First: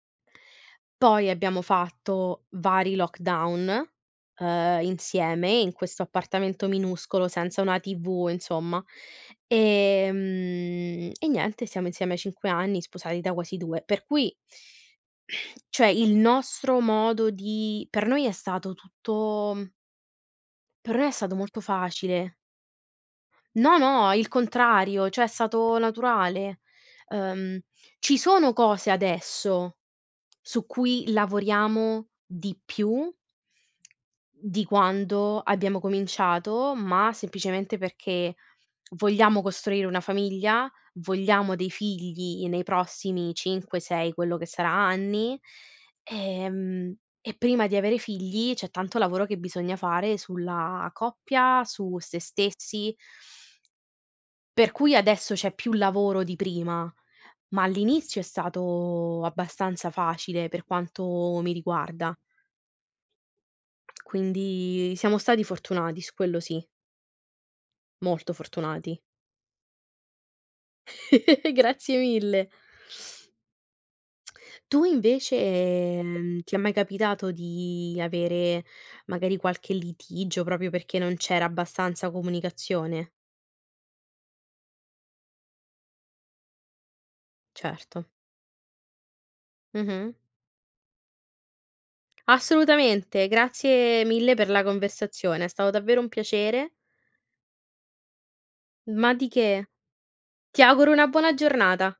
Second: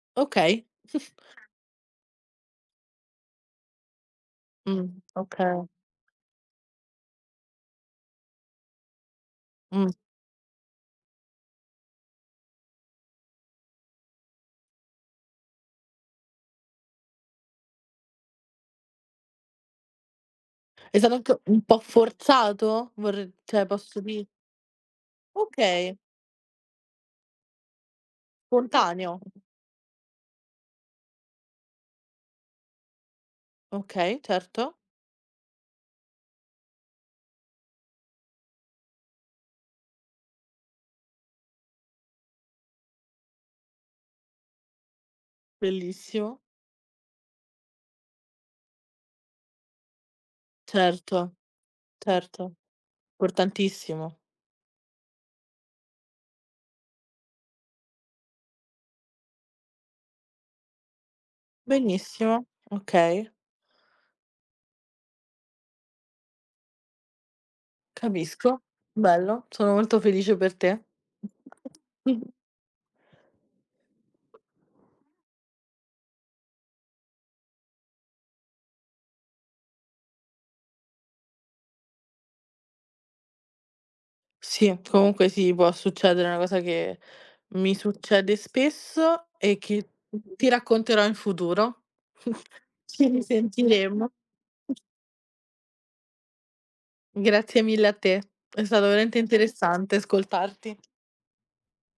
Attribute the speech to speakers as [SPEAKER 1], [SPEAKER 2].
[SPEAKER 1] Okay.
[SPEAKER 2] Poi abbiamo fatto vari lockdown, uhm,
[SPEAKER 1] Mh,
[SPEAKER 2] insieme
[SPEAKER 1] okay.
[SPEAKER 2] in questo appartamento minuscolo, senza una TV insomma.
[SPEAKER 1] Mh.
[SPEAKER 2] Ehm, e niente, siamo insieme a 5 anni sposati da quasi 2. Per cui cioè il nostro modo di per noi è stato tutto per
[SPEAKER 1] È
[SPEAKER 2] noi è
[SPEAKER 1] stato
[SPEAKER 2] stato
[SPEAKER 1] anche
[SPEAKER 2] molto
[SPEAKER 1] un po'
[SPEAKER 2] facile.
[SPEAKER 1] forzato? Vorr cioè
[SPEAKER 2] No,
[SPEAKER 1] posso
[SPEAKER 2] no,
[SPEAKER 1] di
[SPEAKER 2] il contrario, cioè è stato
[SPEAKER 1] Okay.
[SPEAKER 2] naturale. Uhm, ci sono cose
[SPEAKER 1] Spontaneo.
[SPEAKER 2] adesso, su cui lavoriamo di più
[SPEAKER 1] Okay,
[SPEAKER 2] di
[SPEAKER 1] certo.
[SPEAKER 2] quando abbiamo cominciato, ma semplicemente perché vogliamo costruire una famiglia, vogliamo dei figli nei prossimi 5, 6, quello che sarà anni,
[SPEAKER 1] Bellissimo.
[SPEAKER 2] ehm, e prima di avere i figli c'è tanto lavoro che bisogna fare sulla
[SPEAKER 1] Certo.
[SPEAKER 2] coppia, su se
[SPEAKER 1] Certo.
[SPEAKER 2] stessi.
[SPEAKER 1] Importantissimo.
[SPEAKER 2] Per cui adesso c'è più lavoro di prima, ma all'inizio è stato abbastanza facile, per quanto mi riguarda.
[SPEAKER 1] Benissimo, okay.
[SPEAKER 2] Quindi siamo stati fortunati, su quello sì. Molto
[SPEAKER 1] Capisco.
[SPEAKER 2] fortunati.
[SPEAKER 1] Bello, sono molto felice per te.
[SPEAKER 2] Grazie
[SPEAKER 1] Mh-mh.
[SPEAKER 2] mille. Tu invece, ehm, ti è mai capitato di avere magari qualche litigio, proprio perché non c'era abbastanza comunicazione?
[SPEAKER 1] Sì, comunque sì, può succedere, è una cosa che mi
[SPEAKER 2] Certo.
[SPEAKER 1] succede spesso e che
[SPEAKER 2] Mh-mh.
[SPEAKER 1] t ti racconterò in futuro. Ci
[SPEAKER 2] Assolutamente, grazie
[SPEAKER 1] risentiremo.
[SPEAKER 2] mille per la
[SPEAKER 1] Mh.
[SPEAKER 2] conversazione, è stato davvero un piacere.
[SPEAKER 1] Grazie mille a te, è stato
[SPEAKER 2] Ma
[SPEAKER 1] veramente
[SPEAKER 2] di che.
[SPEAKER 1] interessante
[SPEAKER 2] Ti
[SPEAKER 1] ascoltarti.
[SPEAKER 2] auguro una buona giornata.